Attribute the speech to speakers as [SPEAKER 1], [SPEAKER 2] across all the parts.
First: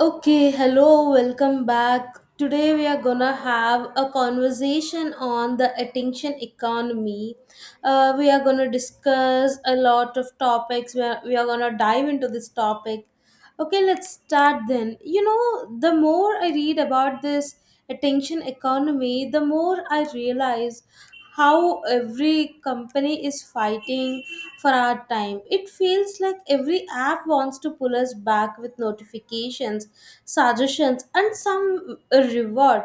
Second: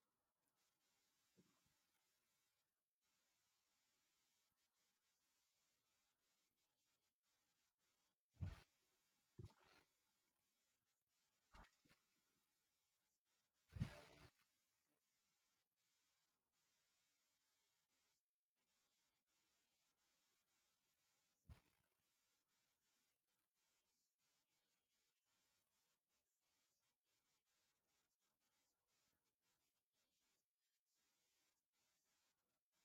[SPEAKER 1] Okay, hello, welcome back. Today we are gonna have a conversation on the attention economy. We are gonna discuss a lot of topics. We are gonna dive into this topic. Okay, let's start then. You know, the more I read about this attention economy, the more I realize how every company is fighting for our time. It feels like every app wants to pull us back with notifications, suggestions, and some reward.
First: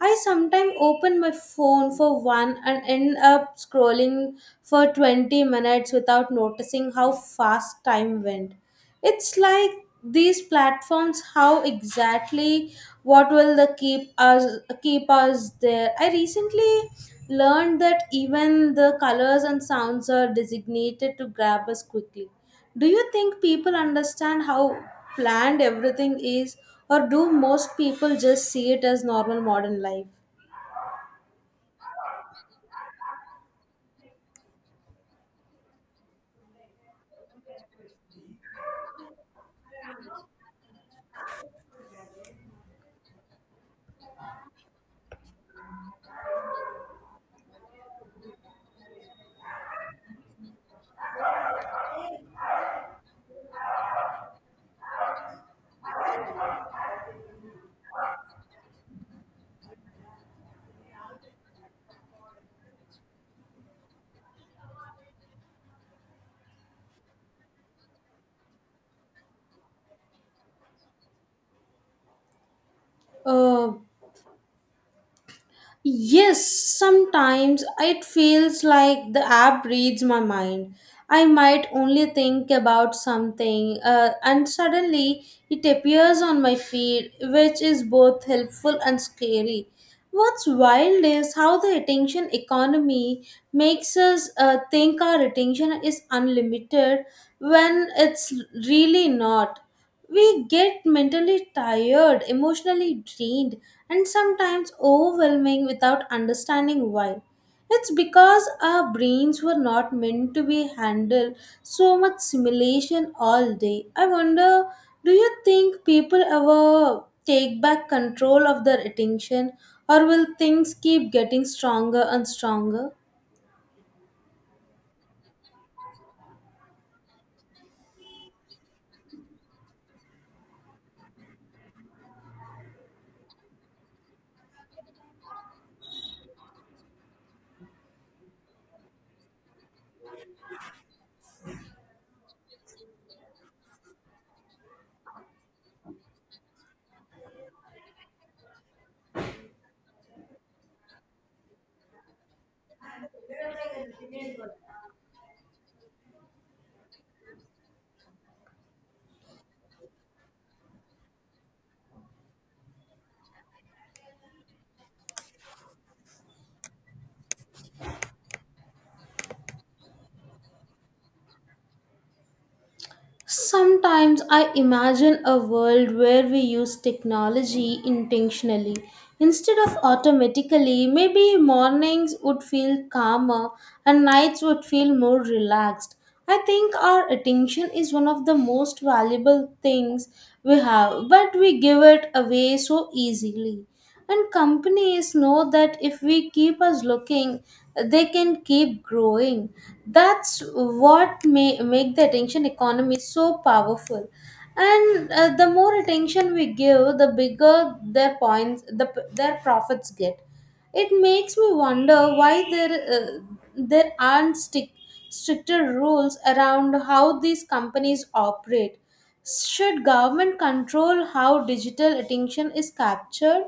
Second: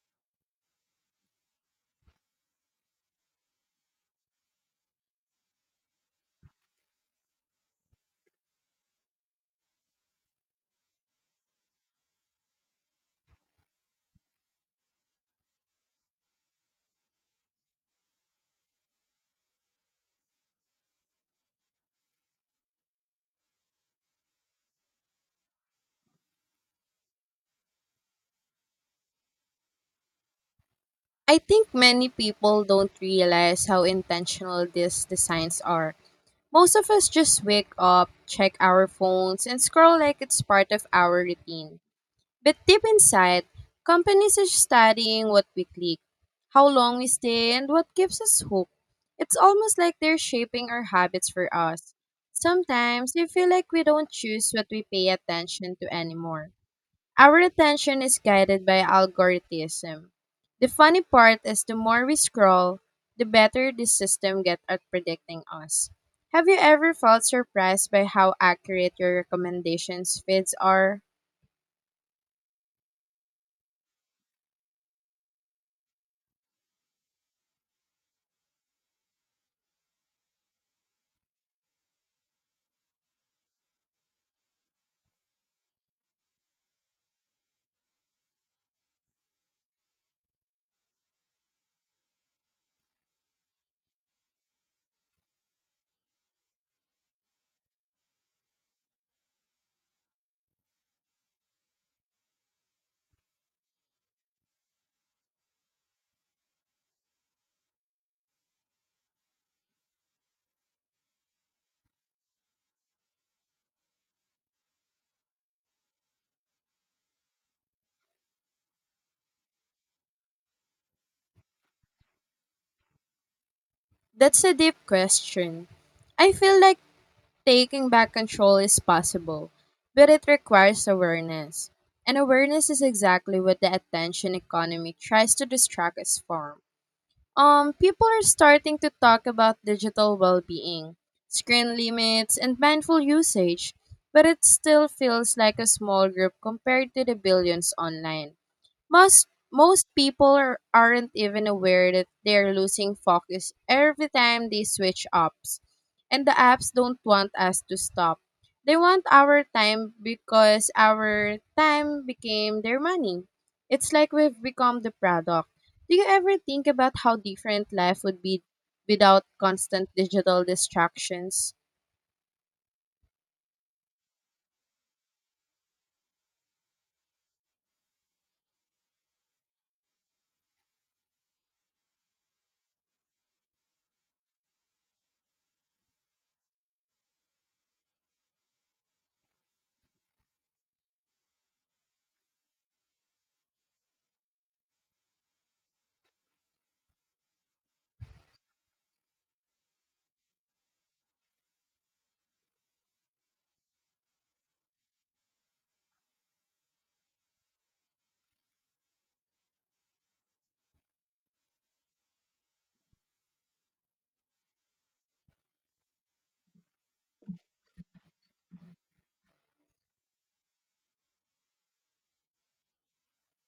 [SPEAKER 1] I sometimes open my phone for one and end up scrolling for 20 minutes without noticing how fast time went. It's like these platforms, how exactly, what will the keep us there. I recently learned that even the colors and sounds are designated to grab us quickly. Do you think people understand how planned everything is, or do most people just see it as normal modern life?
[SPEAKER 2] I think many people don't realize how intentional these designs are. Most of us just wake up, check our phones, and scroll like it's part of our routine. But deep inside, companies are studying what we click, how long we stay, and what keeps us hooked. It's almost like they're shaping our habits for us. Sometimes we feel like we don't choose what we pay attention to anymore. Our attention is guided by algorithm. The funny part is the more we scroll, the better the system gets at predicting us. Have you ever felt surprised by how accurate your recommendations feeds are?
[SPEAKER 1] uh, Yes, sometimes it feels like the app reads my mind. I might only think about something, and suddenly it appears on my feed, which is both helpful and scary. What's wild is how the attention economy makes us think our attention is unlimited when it's really not. We get mentally tired, emotionally drained, and sometimes overwhelming without understanding why. It's because our brains were not meant to be handled so much simulation all day. I wonder, do you think people ever take back control of their attention, or will things keep getting stronger and stronger?
[SPEAKER 2] That's a deep question. I feel like taking back control is possible, but it requires awareness. And awareness is exactly what the attention economy tries to distract us from. People are starting to talk about digital well-being, screen limits, and mindful usage, but it still feels like a small group compared to the billions online. Most most people aren't even aware that they're losing focus every time they switch apps. And the apps don't want us to stop. They want our time because our time became their money. It's like we've become the product. Do you ever think about how different life would be without constant digital distractions?
[SPEAKER 1] Sometimes I imagine a world where we use technology intentionally. Instead of automatically, maybe mornings would feel calmer and nights would feel more relaxed. I think our attention is one of the most valuable things we have, but we give it away so easily. And companies know that if we keep us looking, they can keep growing. That's what may make the attention economy so powerful. And the more attention we give, the bigger their points, their profits get. It makes me wonder why there aren't stricter rules around how these companies operate. Should government control how digital attention is captured?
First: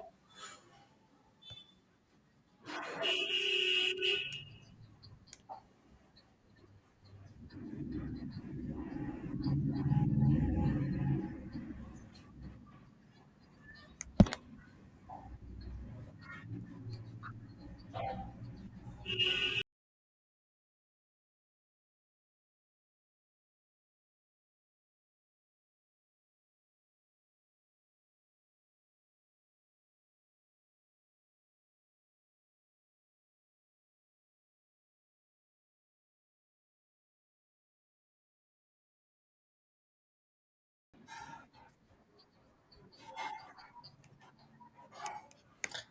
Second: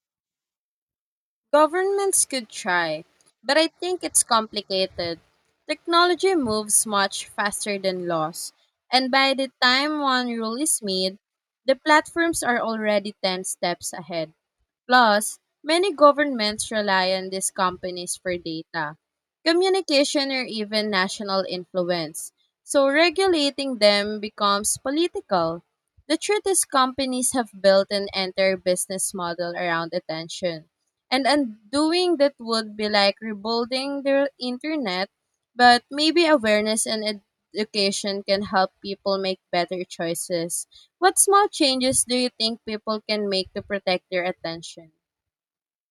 [SPEAKER 2] Governments could try, but I think it's complicated. Technology moves much faster than laws, and by the time one rule is made, the platforms are already ten steps ahead. Plus, many governments rely on these companies for data, communication, or even national influence. So, regulating them becomes political. The truth is, companies have built an entire business model around attention. And undoing that would be like rebuilding the internet, but maybe awareness and education can help people make better choices. What small changes do you think people can make to protect their attention?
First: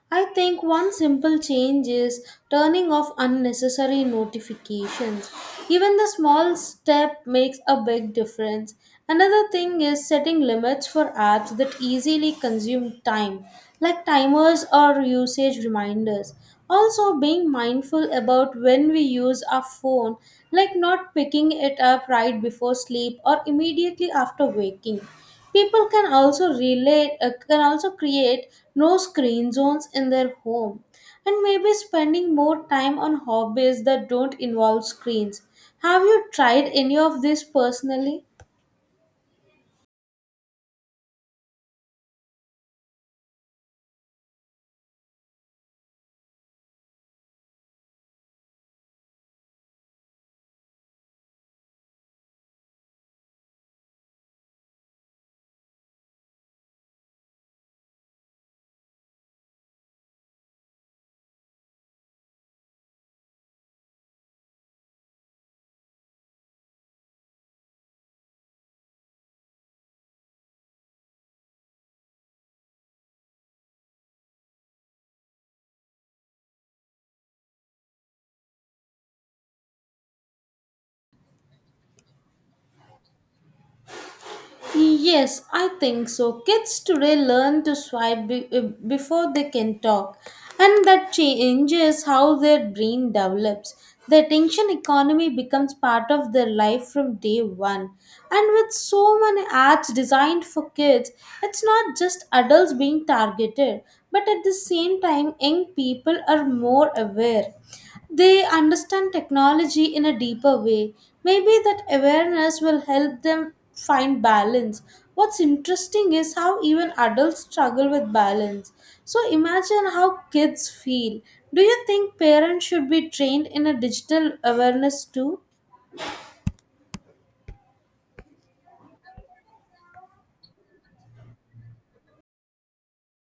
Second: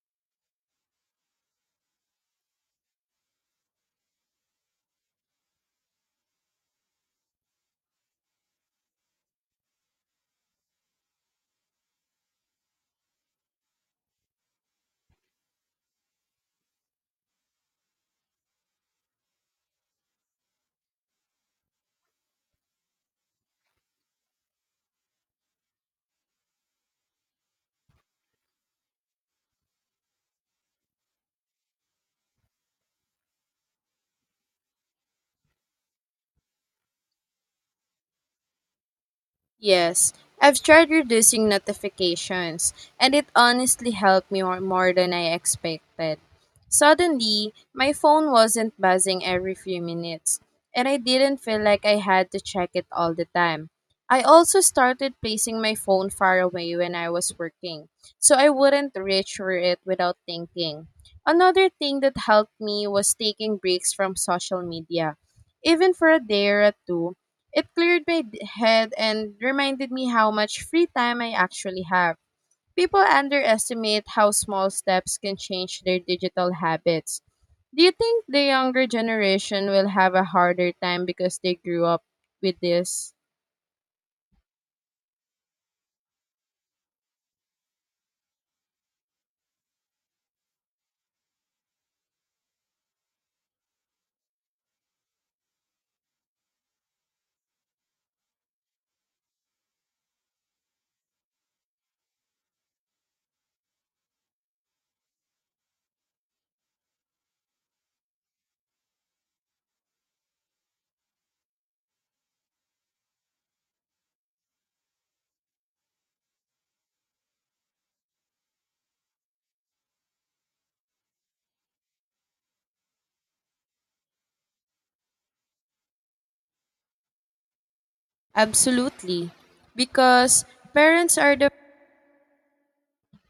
[SPEAKER 1] I think one simple change is turning off unnecessary notifications. Even the small step makes a big difference. Another thing is setting limits for apps that easily consume time, like timers or usage reminders. Also, being mindful about when we use our phone, like not picking it up right before sleep or immediately after waking. People can can also create no screen zones in their home, and maybe spending more time on hobbies that don't involve screens. Have you tried any of this personally?
[SPEAKER 2] Yes, I've tried reducing notifications, and it honestly helped me more than I expected. Suddenly, my phone wasn't buzzing every few minutes, and I didn't feel like I had to check it all the time. I also started placing my phone far away when I was working, so I wouldn't reach for it without thinking. Another thing that helped me was taking breaks from social media, even for a day or two. It cleared my head and reminded me how much free time I actually have. People underestimate how small steps can change their digital habits. Do you think the younger generation will have a harder time because they grew up with this?
[SPEAKER 1] Yes, I think so. Kids today learn to before they can talk, and that changes how their brain develops. The attention economy becomes part of their life from day one. And with so many apps designed for kids, it's not just adults being targeted, but at the same time, young people are more aware. They understand technology in a deeper way. Maybe that awareness will help them find balance. What's interesting is how even adults struggle with balance. So imagine how kids feel. Do you think parents should be trained in a digital awareness too?
[SPEAKER 2] Absolutely. Because parents are the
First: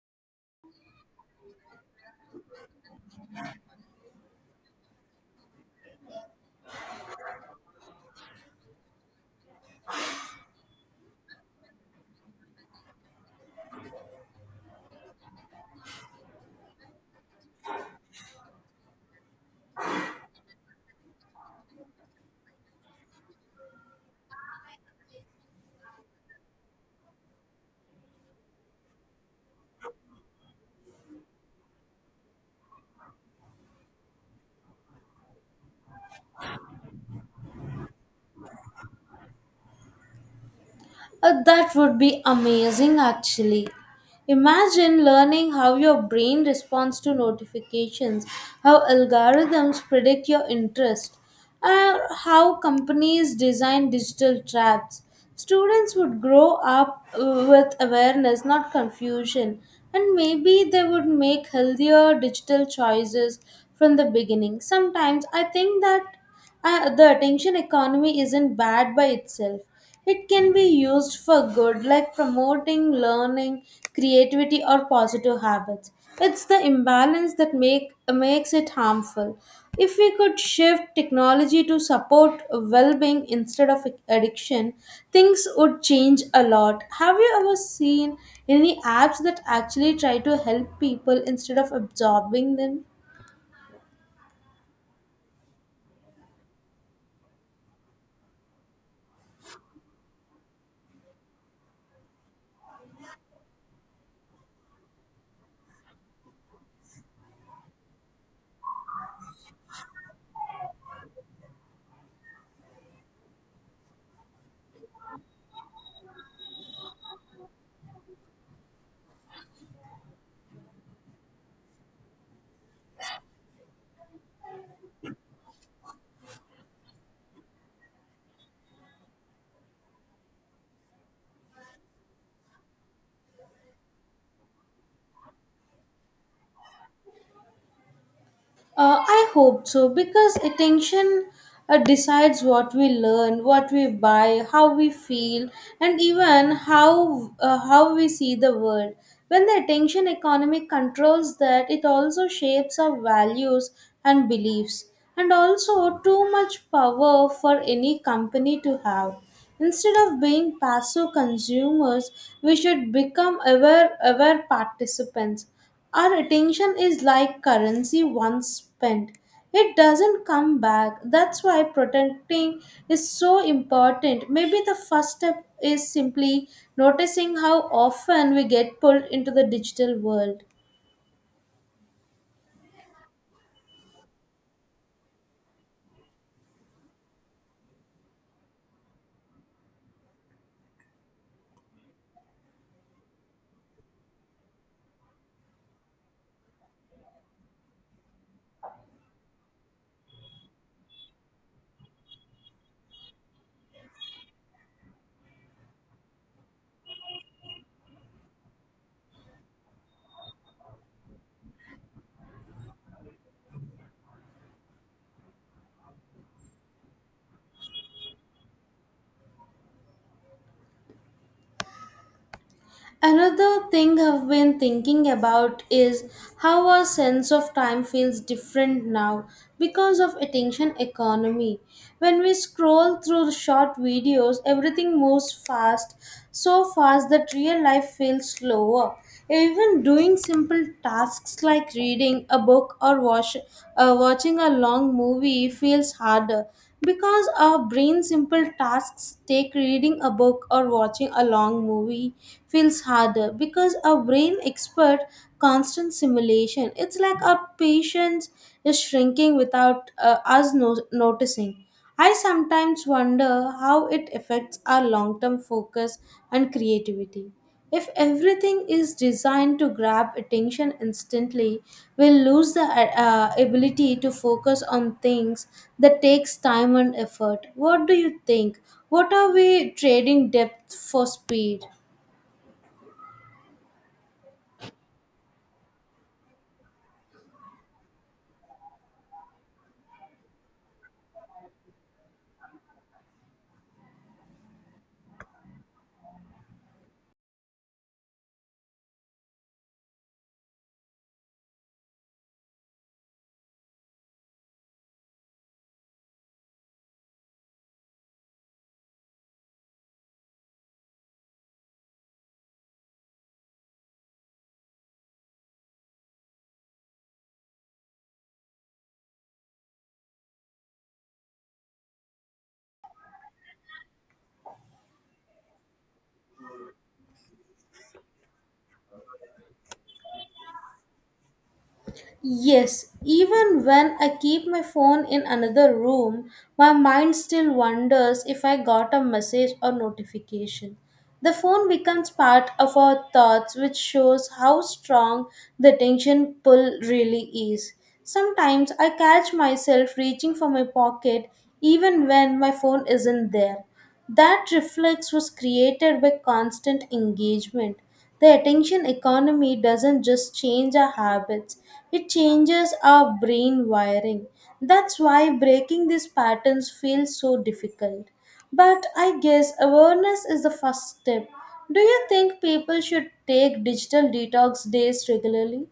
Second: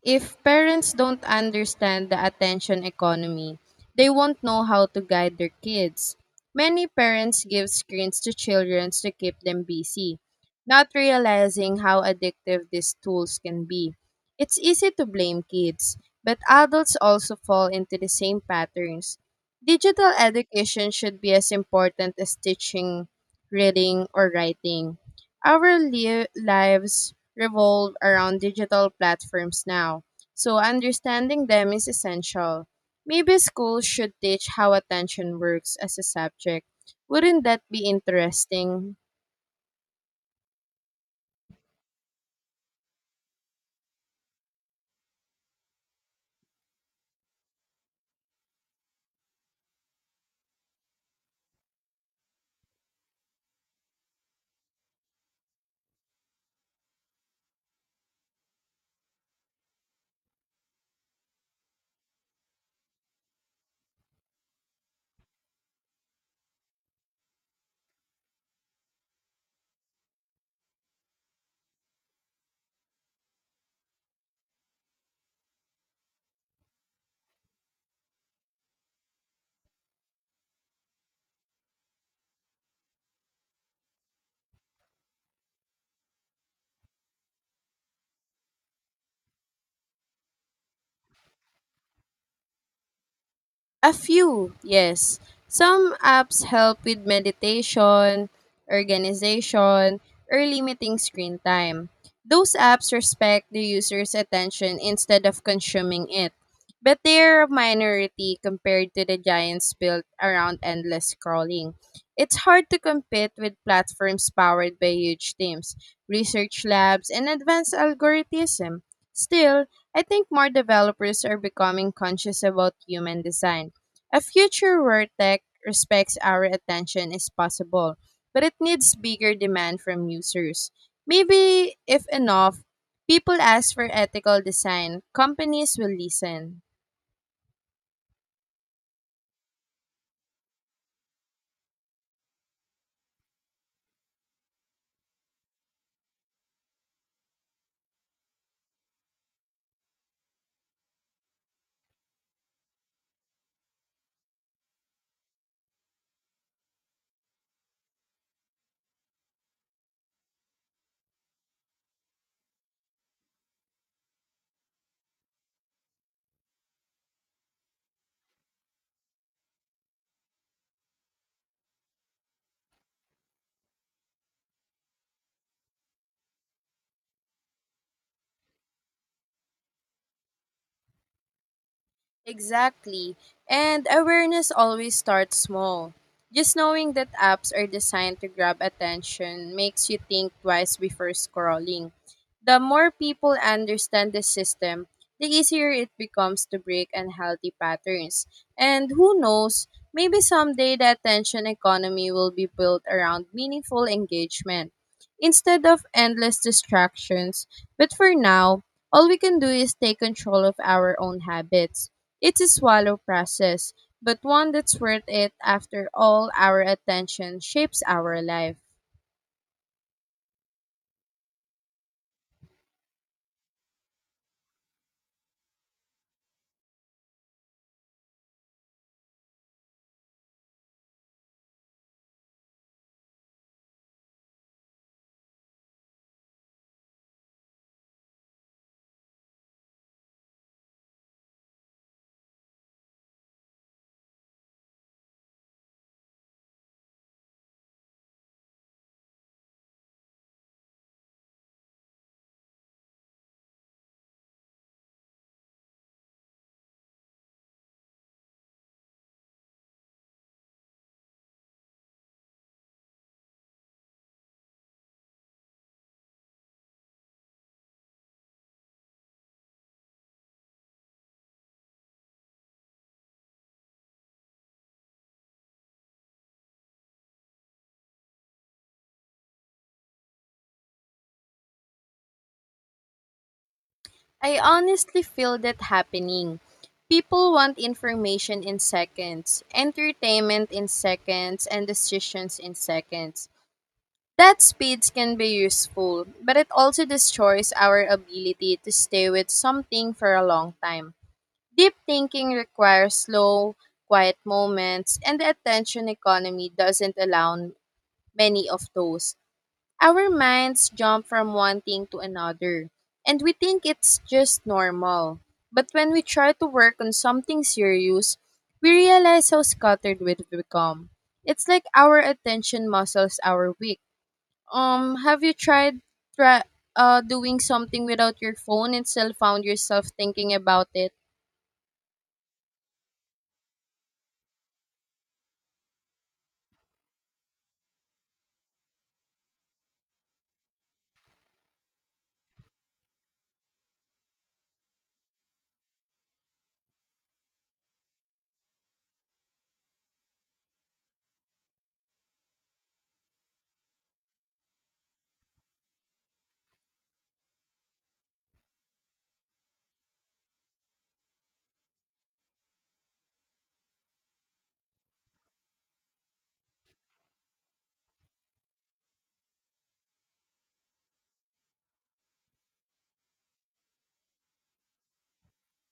[SPEAKER 2] If parents don't understand the attention economy, they won't know how to guide their kids. Many parents give screens to children to keep them busy, not realizing how addictive these tools can be. It's easy to blame kids, but adults also fall into the same patterns. Digital education should be as important as teaching reading or writing. Our lives revolve around digital platforms now, so understanding them is essential. Maybe schools should teach how attention works as a subject. Wouldn't that be interesting?
[SPEAKER 1] That would be amazing actually. Imagine learning how your brain responds to notifications, how algorithms predict your interest, or how companies design digital traps. Students would grow up with awareness, not confusion, and maybe they would make healthier digital choices from the beginning. Sometimes I think that the attention economy isn't bad by itself. It can be used for good, like promoting learning, creativity, or positive habits. It's the imbalance that makes it harmful. If we could shift technology to support well-being instead of addiction, things would change a lot. Have you ever seen any apps that actually try to help people instead of absorbing them?
[SPEAKER 2] A few, yes. Some apps help with meditation, organization, or limiting screen time. Those apps respect the user's attention instead of consuming it, but they're a minority compared to the giants built around endless scrolling. It's hard to compete with platforms powered by huge teams, research labs, and advanced algorithms. Still, I think more developers are becoming conscious about human design. A future where tech respects our attention is possible, but it needs bigger demand from users. Maybe, if enough people ask for ethical design, companies will listen.
[SPEAKER 1] I hope so, because attention decides what we learn, what we buy, how we feel, and even how we see the world. When the attention economy controls that, it also shapes our values and beliefs, and also too much power for any company to have. Instead of being passive consumers, we should become aware participants. Our attention is like currency. Once spent, it doesn't come back. That's why protecting is so important. Maybe the first step is simply noticing how often we get pulled into the digital world.
[SPEAKER 2] Exactly. And awareness always starts small. Just knowing that apps are designed to grab attention makes you think twice before scrolling. The more people understand the system, the easier it becomes to break unhealthy patterns. And who knows, maybe someday the attention economy will be built around meaningful engagement instead of endless distractions. But for now, all we can do is take control of our own habits. It's a swallow process, but one that's worth it. After all, our attention shapes our life.
[SPEAKER 1] Another thing I've been thinking about is how our sense of time feels different now because of attention economy. When we scroll through short videos, everything moves fast, so fast that real life feels slower. Even doing simple tasks like reading a book or wash, watching a long movie feels harder because our brain simple tasks take reading a book or watching a long movie feels harder because our brain expert constant simulation. It's like our patience is shrinking without us no- noticing. I sometimes wonder how it affects our long term focus and creativity. If everything is designed to grab attention instantly, we'll lose the ability to focus on things that takes time and effort. What do you think? What are we trading depth for speed?
[SPEAKER 2] I honestly feel that happening. People want information in seconds, entertainment in seconds, and decisions in seconds. That speeds can be useful, but it also destroys our ability to stay with something for a long time. Deep thinking requires slow, quiet moments, and the attention economy doesn't allow many of those. Our minds jump from one thing to another, and we think it's just normal. But when we try to work on something serious, we realize how scattered we've become. It's like our attention muscles are weak. Have you tried try, doing something without your phone and still found yourself thinking about it?
[SPEAKER 1] Yes, even when I keep my phone in another room, my mind still wonders if I got a message or notification. The phone becomes part of our thoughts, which shows how strong the attention pull really is. Sometimes I catch myself reaching for my pocket even when my phone isn't there. That reflex was created by constant engagement. The attention economy doesn't just change our habits, it changes our brain wiring. That's why breaking these patterns feels so difficult. But I guess awareness is the first step. Do you think people should take digital detox days regularly?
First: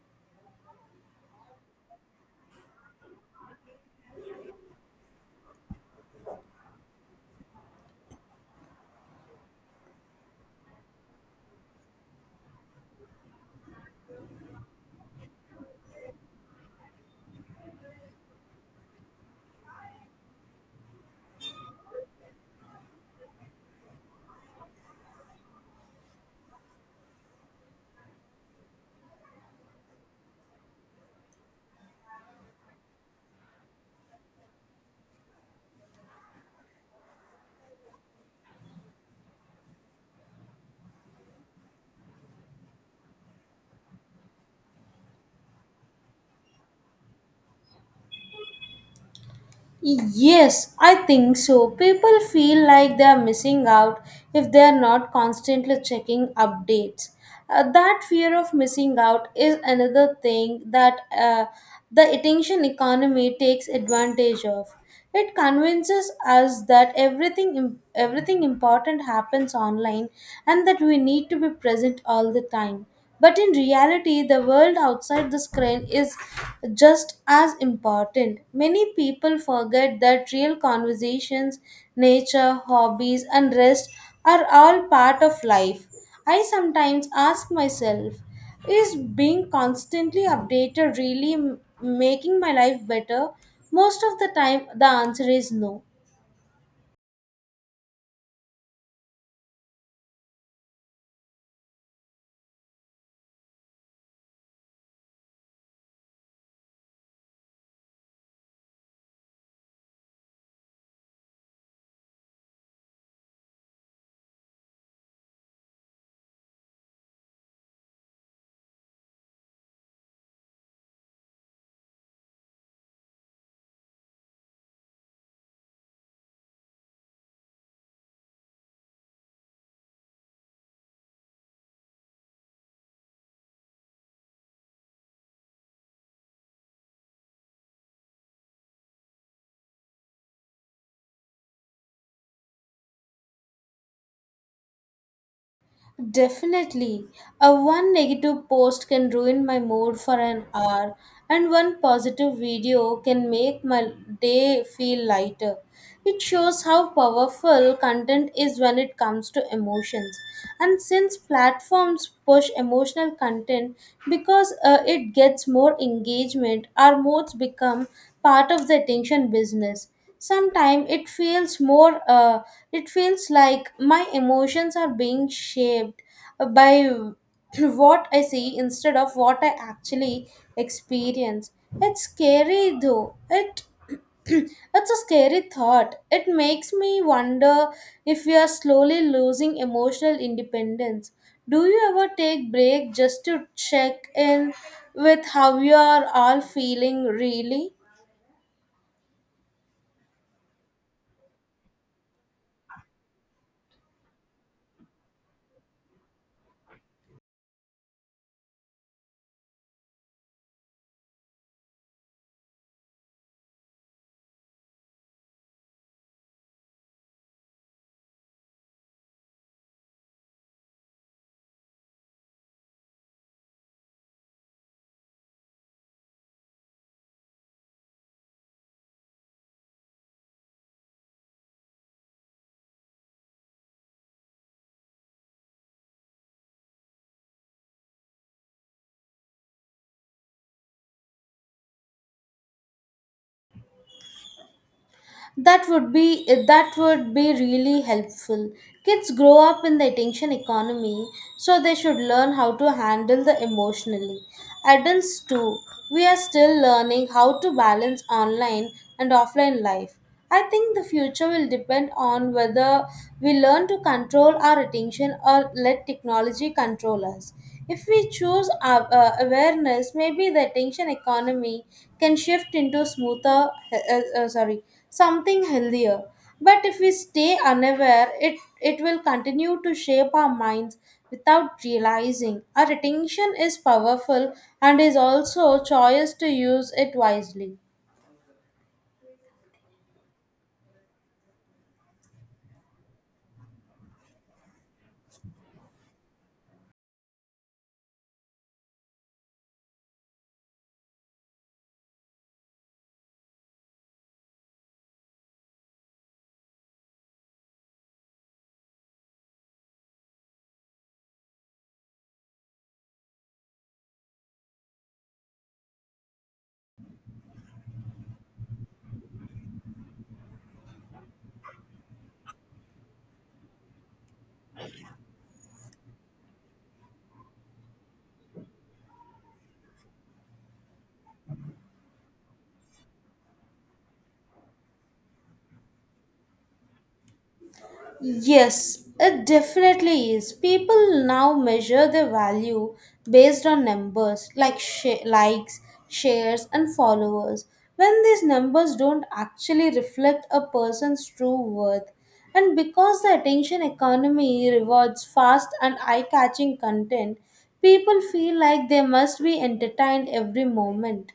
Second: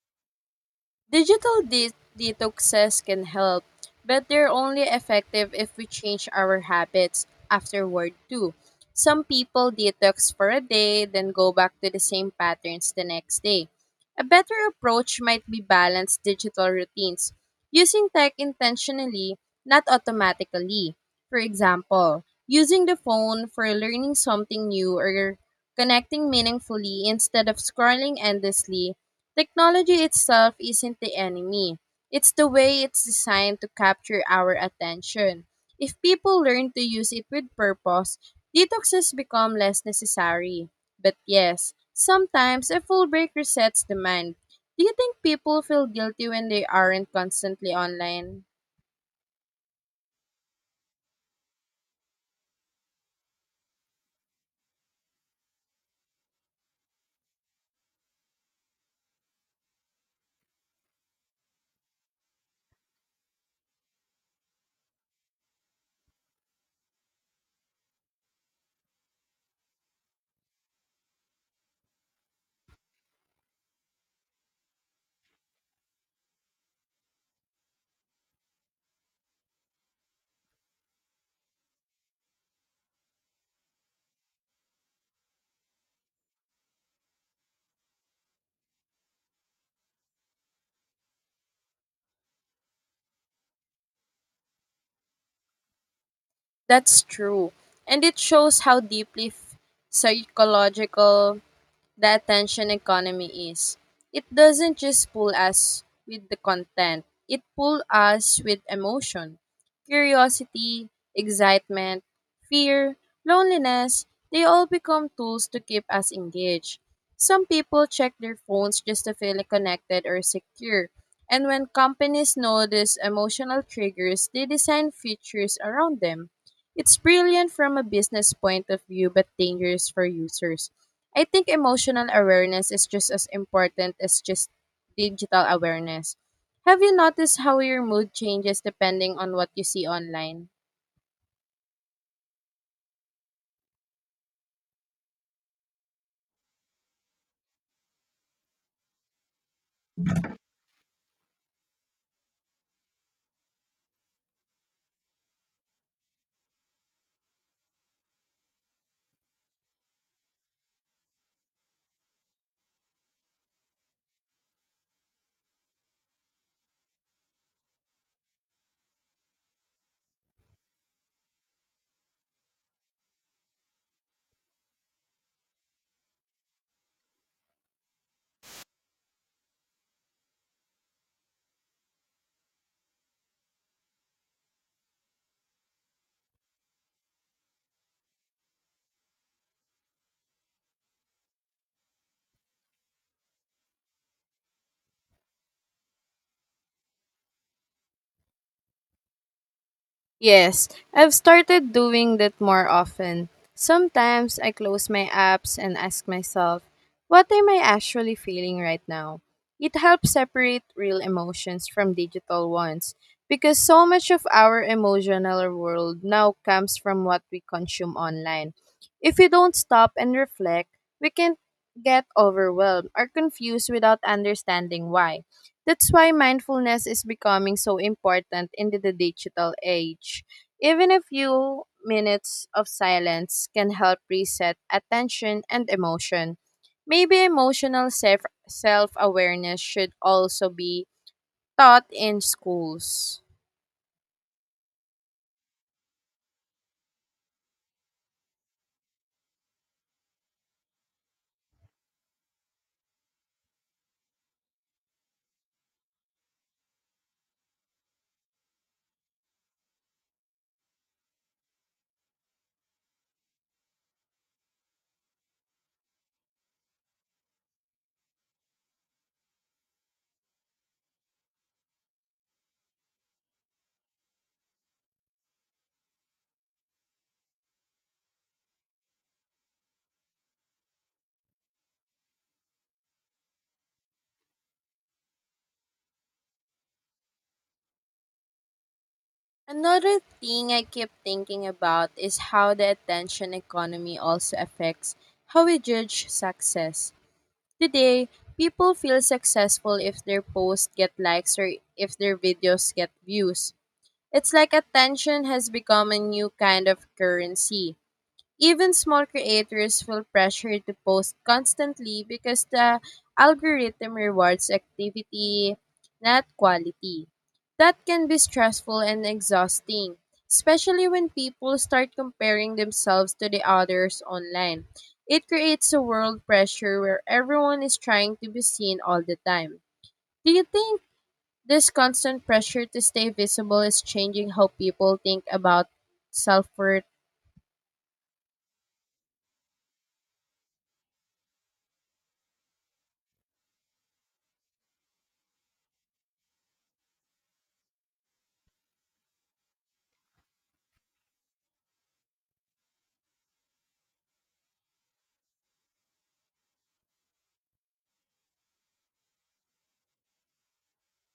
[SPEAKER 2] Digital de- Detoxes can help, but they're only effective if we change our habits afterward too. Some people detox for a day, then go back to the same patterns the next day. A better approach might be balanced digital routines, using tech intentionally, not automatically. For example, using the phone for learning something new or connecting meaningfully instead of scrolling endlessly. Technology itself isn't the enemy. It's the way it's designed to capture our attention. If people learn to use it with purpose, detoxes become less necessary. But yes, sometimes a full break resets the mind. Do you think people feel guilty when they aren't constantly online?
[SPEAKER 1] Yes, I think so. People feel like they are missing out if they are not constantly checking updates. That fear of missing out is another thing that the attention economy takes advantage of. It convinces us that everything important happens online and that we need to be present all the time. But in reality, the world outside the screen is just as important. Many people forget that real conversations, nature, hobbies, and rest are all part of life. I sometimes ask myself, is being constantly updated really making my life better? Most of the time, the answer is no.
[SPEAKER 2] That's true. And it shows how psychological the attention economy is. It doesn't just pull us with the content, it pulls us with emotion, curiosity, excitement, fear, loneliness. They all become tools to keep us engaged. Some people check their phones just to feel connected or secure. And when companies notice emotional triggers, they design features around them. It's brilliant from a business point of view, but dangerous for users. I think emotional awareness is just as important as just digital awareness. Have you noticed how your mood changes depending on what you see online?
[SPEAKER 1] Definitely. A one negative post can ruin my mood for an hour, and one positive video can make my day feel lighter. It shows how powerful content is when it comes to emotions. And since platforms push emotional content because it gets more engagement, our moods become part of the attention business. Sometimes it feels like my emotions are being shaped by what I see instead of what I actually experience. It's scary though. It it's a scary thought. It makes me wonder if we are slowly losing emotional independence. Do you ever take break just to check in with how you are all feeling really?
[SPEAKER 2] Yes, I've started doing that more often. Sometimes I close my apps and ask myself, what am I actually feeling right now? It helps separate real emotions from digital ones because so much of our emotional world now comes from what we consume online. If we don't stop and reflect, we can get overwhelmed or confused without understanding why. That's why mindfulness is becoming so important in the digital age. Even a few minutes of silence can help reset attention and emotion. Maybe emotional self awareness should also be taught in schools.
[SPEAKER 1] That would be really helpful. Kids grow up in the attention economy, so they should learn how to handle the emotionally. Adults too. We are still learning how to balance online and offline life. I think the future will depend on whether we learn to control our attention or let technology control us. If we choose awareness, maybe the attention economy can shift into something healthier. But if we stay unaware, it will continue to shape our minds without realizing. Our attention is powerful and is also a choice to use it wisely.
[SPEAKER 2] Another thing I keep thinking about is how the attention economy also affects how we judge success. Today, people feel successful if their posts get likes or if their videos get views. It's like attention has become a new kind of currency. Even small creators feel pressure to post constantly because the algorithm rewards activity, not quality. That can be stressful and exhausting, especially when people start comparing themselves to the others online. It creates a world pressure where everyone is trying to be seen all the time. Do you think this constant pressure to stay visible is changing how people think about self worth?
[SPEAKER 1] Yes, it definitely is. People now measure their value based on numbers like likes, shares, and followers. When these numbers don't actually reflect a person's true worth, and because the attention economy rewards fast and eye catching content, people feel like they must be entertained every moment.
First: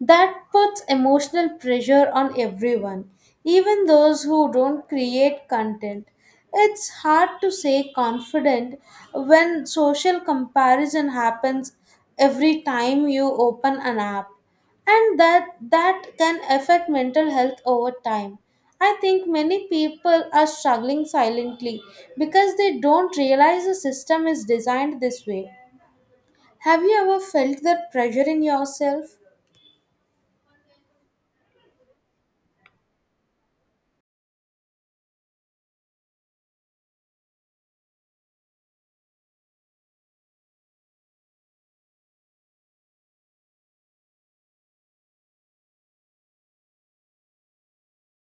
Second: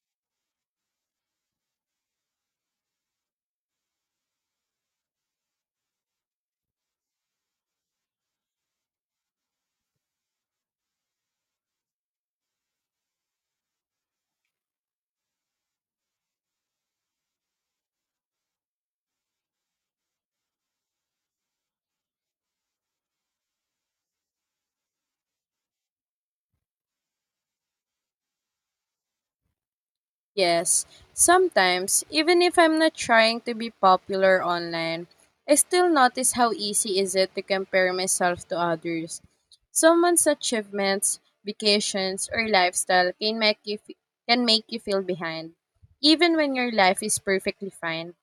[SPEAKER 1] That puts emotional pressure on everyone, even those who don't create content. It's hard to say confident when social comparison happens every time you open an app, and that can affect mental health over time. I think many people are struggling silently because they don't realize the system is designed this way. Have you ever felt that pressure in yourself?
[SPEAKER 2] Yes, sometimes, even if I'm not trying to be popular online, I still notice how easy is it to compare myself to others. Someone's achievements, vacations, or lifestyle can can make you feel behind, even when your life is perfectly fine.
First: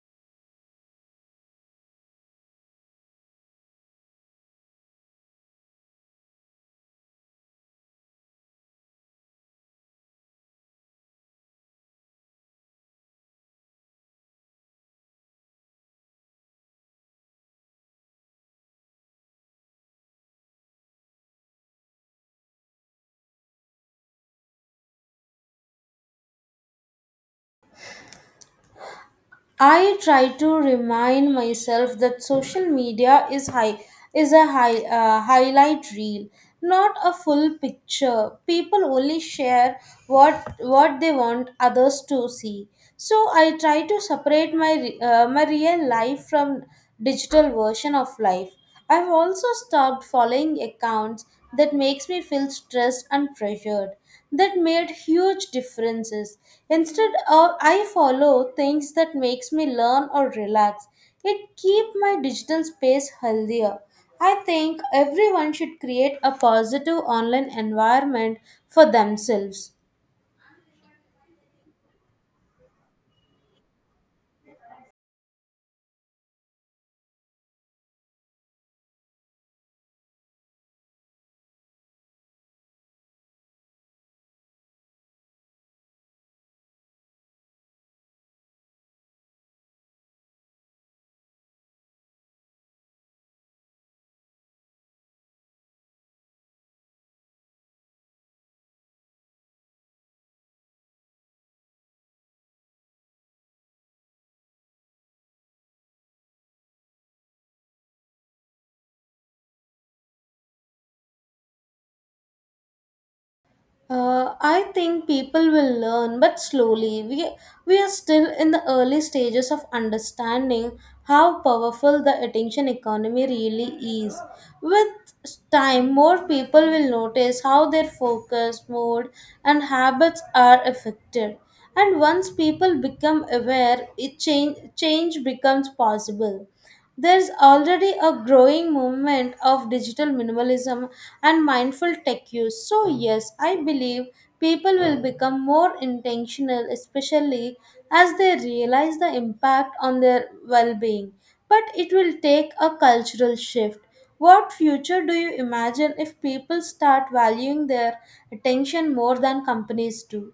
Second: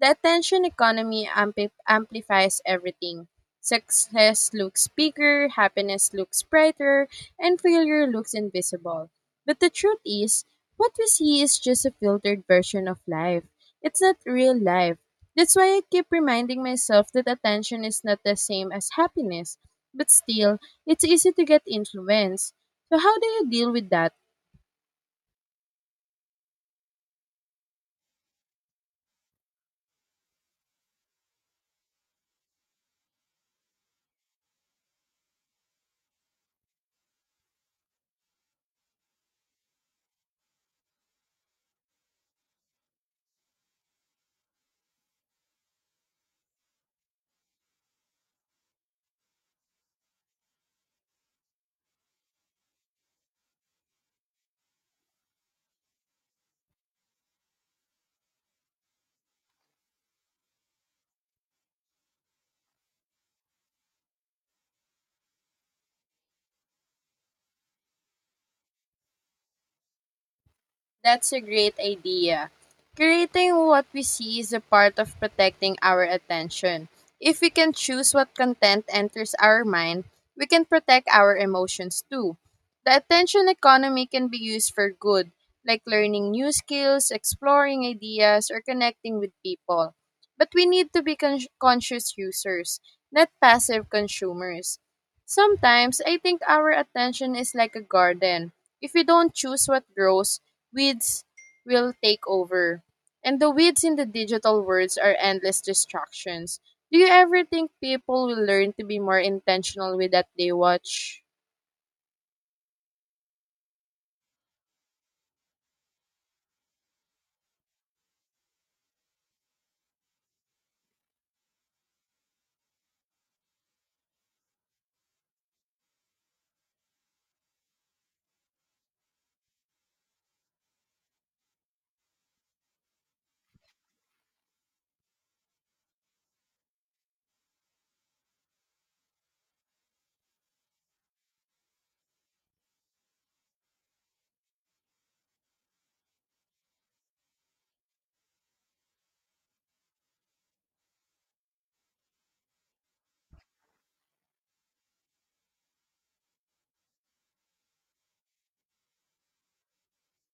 [SPEAKER 2] The attention economy amplifies everything. Success looks bigger, happiness looks brighter, and failure looks invisible. But the truth is, what we see is just a filtered version of life. It's not real life. That's why I keep reminding myself that attention is not the same as happiness. But still, it's easy to get influenced. So, how do you deal with that?
[SPEAKER 1] I try to remind myself that social media is a highlight reel, not a full picture. People only share what they want others to see. So I try to separate my real life from digital version of life. I've also stopped following accounts that makes me feel stressed and pressured. That made huge differences. Instead of I follow things that makes me learn or relax. It keep my digital space healthier. I think everyone should create a positive online environment for themselves.
[SPEAKER 2] That's a great idea. Curating what we see is a part of protecting our attention. If we can choose what content enters our mind, we can protect our emotions too. The attention economy can be used for good, like learning new skills, exploring ideas, or connecting with people. But we need to be conscious users, not passive consumers. Sometimes I think our attention is like a garden. If we don't choose what grows, weeds will take over. And the weeds in the digital worlds are endless distractions. Do you ever think people will learn to be more intentional with that they watch?
[SPEAKER 1] I think people will learn, but slowly. We are still in the early stages of understanding how powerful the attention economy really is. With time, more people will notice how their focus, mood, and habits are affected. And once people become aware, change becomes possible. There's already a growing movement of digital minimalism and mindful tech use. So, yes, I believe people will become more intentional, especially as they realize the impact on their well being. But it will take a cultural shift. What future do you imagine if people start valuing their attention more than companies do?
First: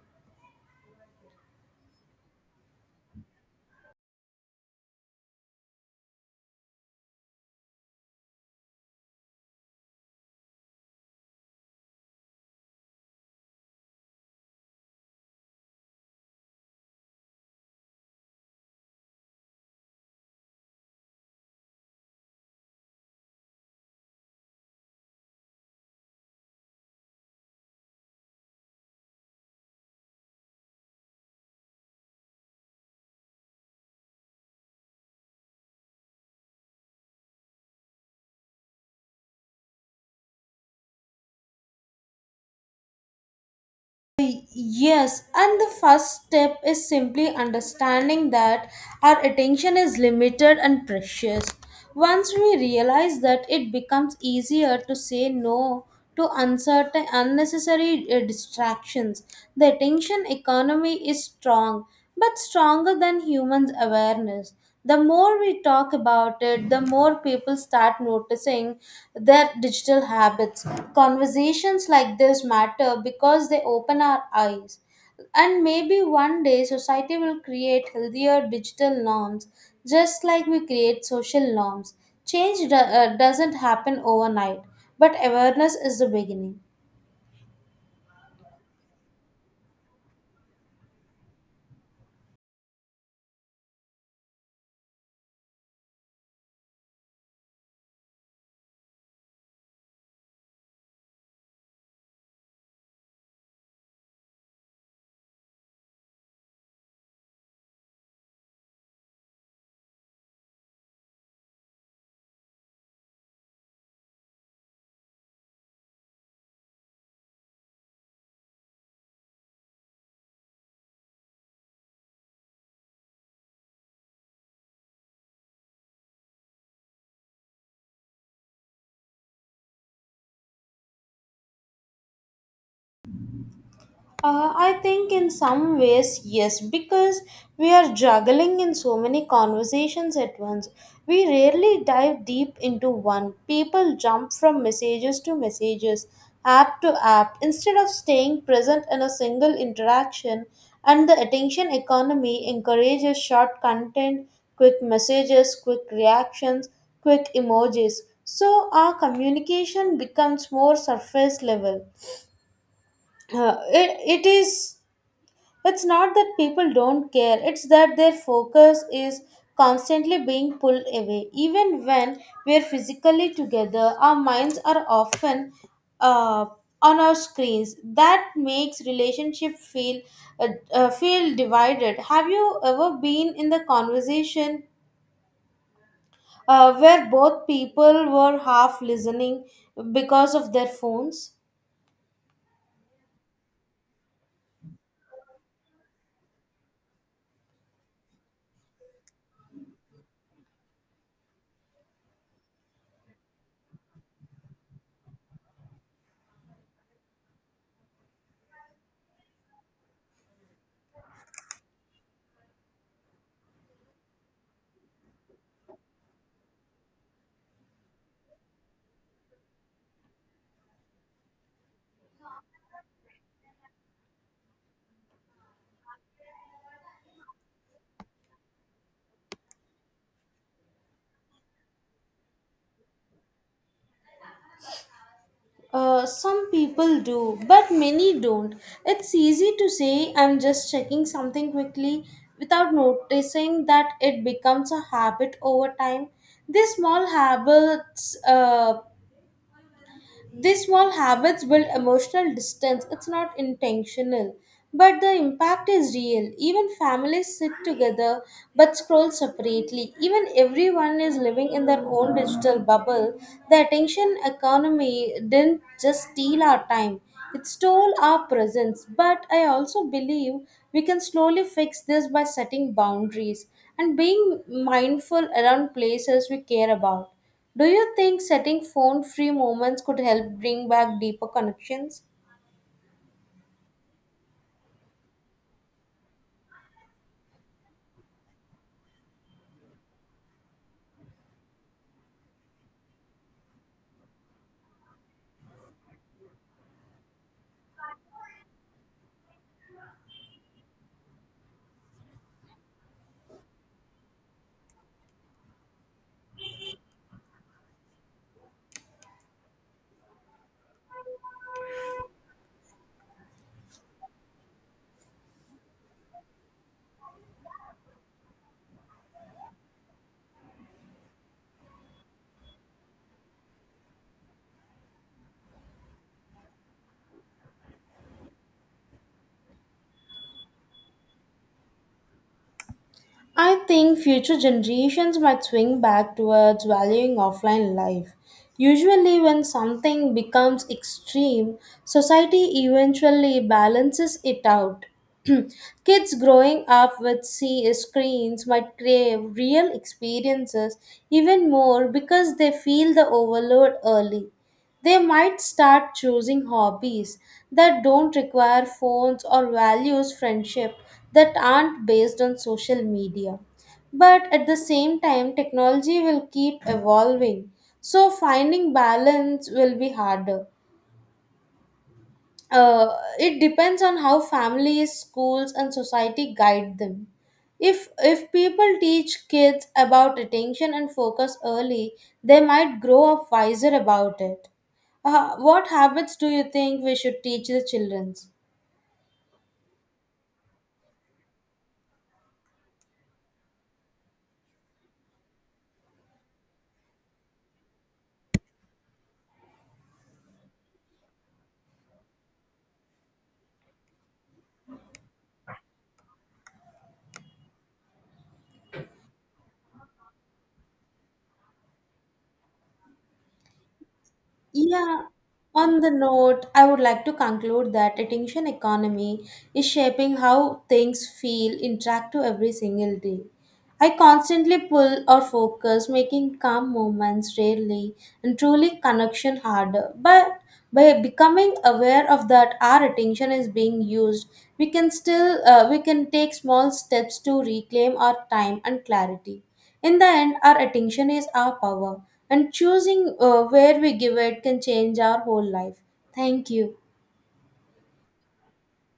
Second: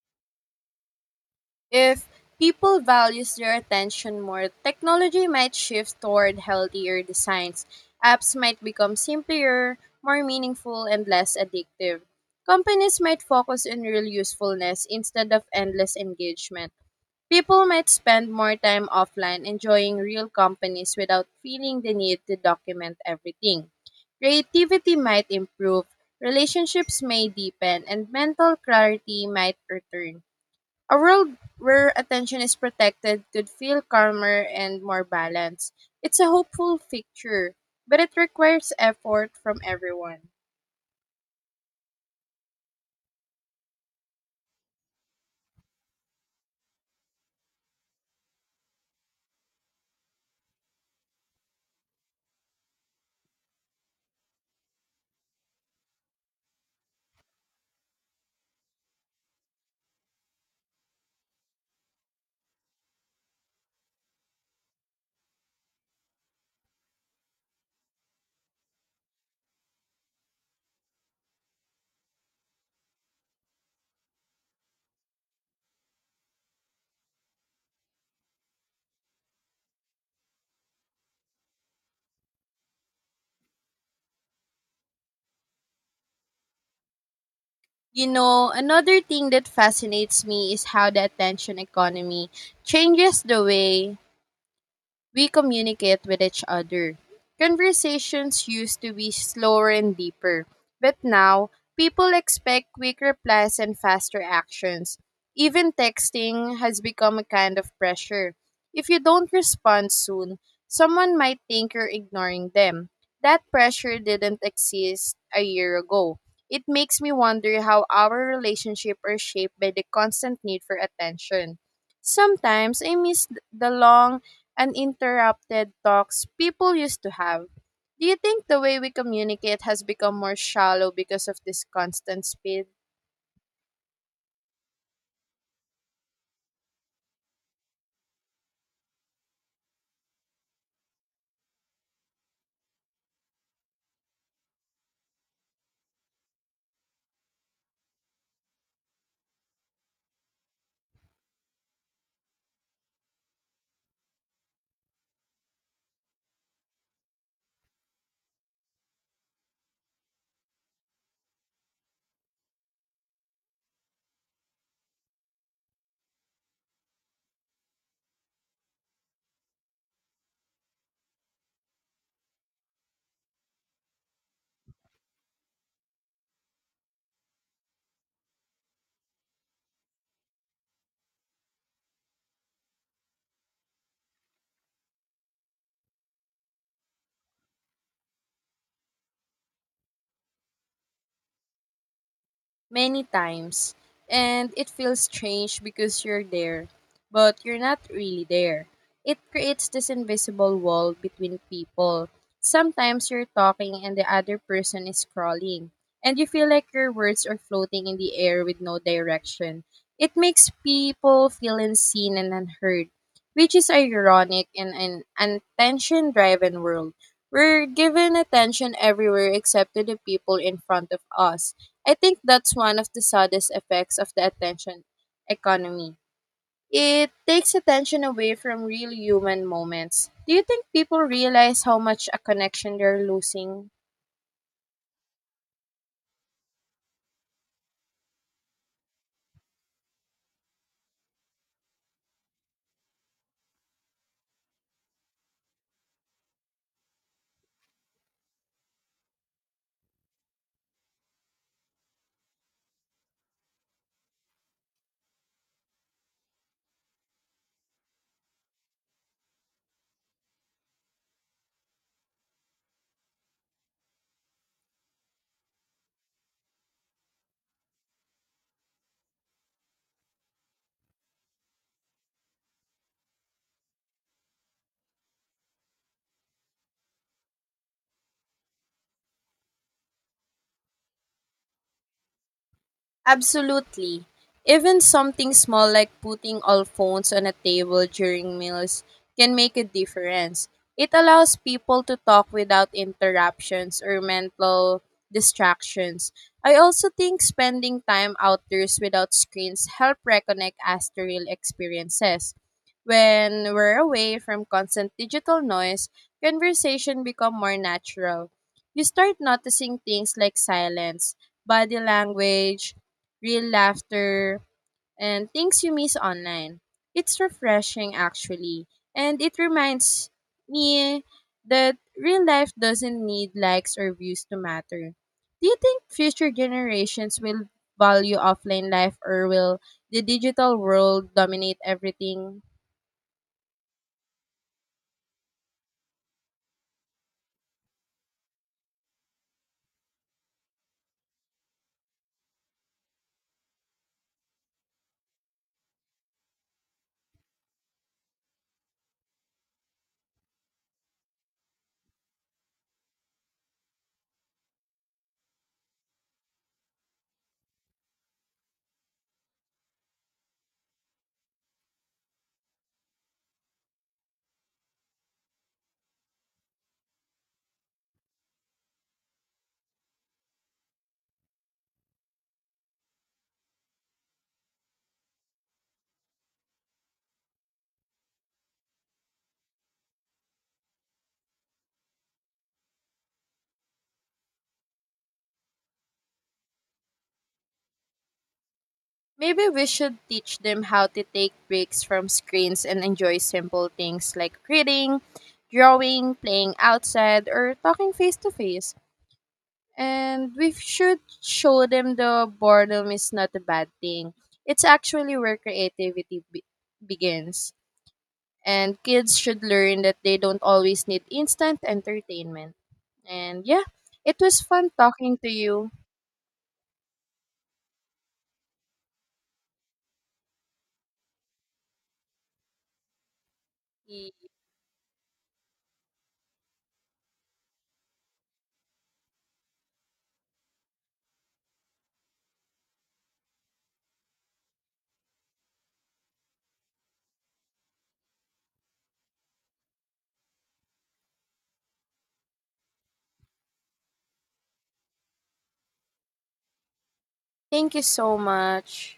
[SPEAKER 2] If people values their attention more, technology might shift toward healthier designs. Apps might become simpler, more meaningful, and less addictive. Companies might focus on real usefulness instead of endless engagement. People might spend more time offline enjoying real companies without feeling the need to document everything. Creativity might improve, relationships may deepen, and mental clarity might return. A world where attention is protected could feel calmer and more balanced. It's a hopeful picture, but it requires effort from everyone.
[SPEAKER 1] Yes, and the first step is simply understanding that our attention is limited and precious. Once we realize that, it becomes easier to say no to uncertain, unnecessary distractions. The attention economy is strong, but stronger than humans' awareness the more we talk about it, the more people start noticing their digital habits. Conversations like this matter because they open our eyes. And maybe one day society will create healthier digital norms just like we create social norms. Change doesn't happen overnight, but awareness is the beginning.
[SPEAKER 2] You know, another thing that fascinates me is how the attention economy changes the way we communicate with each other. Conversations used to be slower and deeper, but now people expect quick replies and faster actions. Even texting has become a kind of pressure. If you don't respond soon, someone might think you're ignoring them. That pressure didn't exist a year ago. It makes me wonder how our relationship are shaped by the constant need for attention. Sometimes I miss the long uninterrupted talks people used to have. Do you think the way we communicate has become more shallow because of this constant speed?
[SPEAKER 1] I think in some ways, yes, because we are juggling in so many conversations at once. We rarely dive deep into one. People jump from messages to messages, app to app, instead of staying present in a single interaction. And the attention economy encourages short content, quick messages, quick reactions, quick emojis. So our communication becomes more surface level. It, it is it's not that people don't care, it's that their focus is constantly being pulled away. Even when we're physically together, our minds are often uh, on our screens. That makes relationship feel feel divided. Have you ever been in the conversation where both people were half listening because of their phones?
[SPEAKER 2] Many times, and it feels strange because you're there but you're not really there. It creates this invisible wall between people. Sometimes you're talking and the other person is scrolling, and you feel like your words are floating in the air with no direction. It makes people feel unseen and unheard, which is ironic in an attention driven world. We're given attention everywhere except to the people in front of us. I think that's one of the saddest effects of the attention economy. It takes attention away from real human moments. Do you think people realize how much a connection they're losing?
[SPEAKER 1] Some people do, but many don't. It's easy to say I'm just checking something quickly without noticing that it becomes a habit over time. These small habits uh, these small habits build emotional distance. It's not intentional, but the impact is real. Even families sit together but scroll separately. Even everyone is living in their own digital bubble. The attention economy didn't just steal our time, it stole our presence. But I also believe we can slowly fix this by setting boundaries and being mindful around places we care about. Do you think setting phone free moments could help bring back deeper connections?
[SPEAKER 2] Absolutely. Even something small like putting all phones on a table during meals can make a difference. It allows people to talk without interruptions or mental distractions. I also think spending time outdoors without screens help reconnect us to real experiences. When we're away from constant digital noise, conversation become more natural. You start noticing things like silence, body language, real laughter, and things you miss online. It's refreshing, actually, and it reminds me that real life doesn't need likes or views to matter. Do you think future generations will value offline life or will the digital world dominate everything?
[SPEAKER 1] I think future generations might swing back towards valuing offline life. Usually, when something becomes extreme, society eventually balances it out. Kids growing up with see screens might crave real experiences even more because they feel the overload early. They might start choosing hobbies that don't require phones or values friendship that aren't based on social media. But at the same time, technology will keep evolving, so finding balance will be harder uh, it depends on how families schools and society guide them if people teach kids about attention and focus early they might grow up wiser about it what habits do you think we should teach the children?
[SPEAKER 2] Maybe we should teach them how to take breaks from screens and enjoy simple things like reading, drawing, playing outside, or talking face to face. And we should show them the boredom is not a bad thing. It's actually where creativity begins. And kids should learn that they don't always need instant entertainment. And yeah, it was fun
[SPEAKER 1] Yeah,
[SPEAKER 2] talking to you.
[SPEAKER 1] on the note I would like to conclude that attention economy is shaping how things feel interact to every single day. I constantly pull or focus, making calm moments rarely and truly connection harder. But by becoming aware of that our attention is being used, we can still we can take small steps to reclaim our time and clarity. In the end, our attention is our power, and choosing where we give it can change our whole life. Thank you.
[SPEAKER 2] Thank you so much.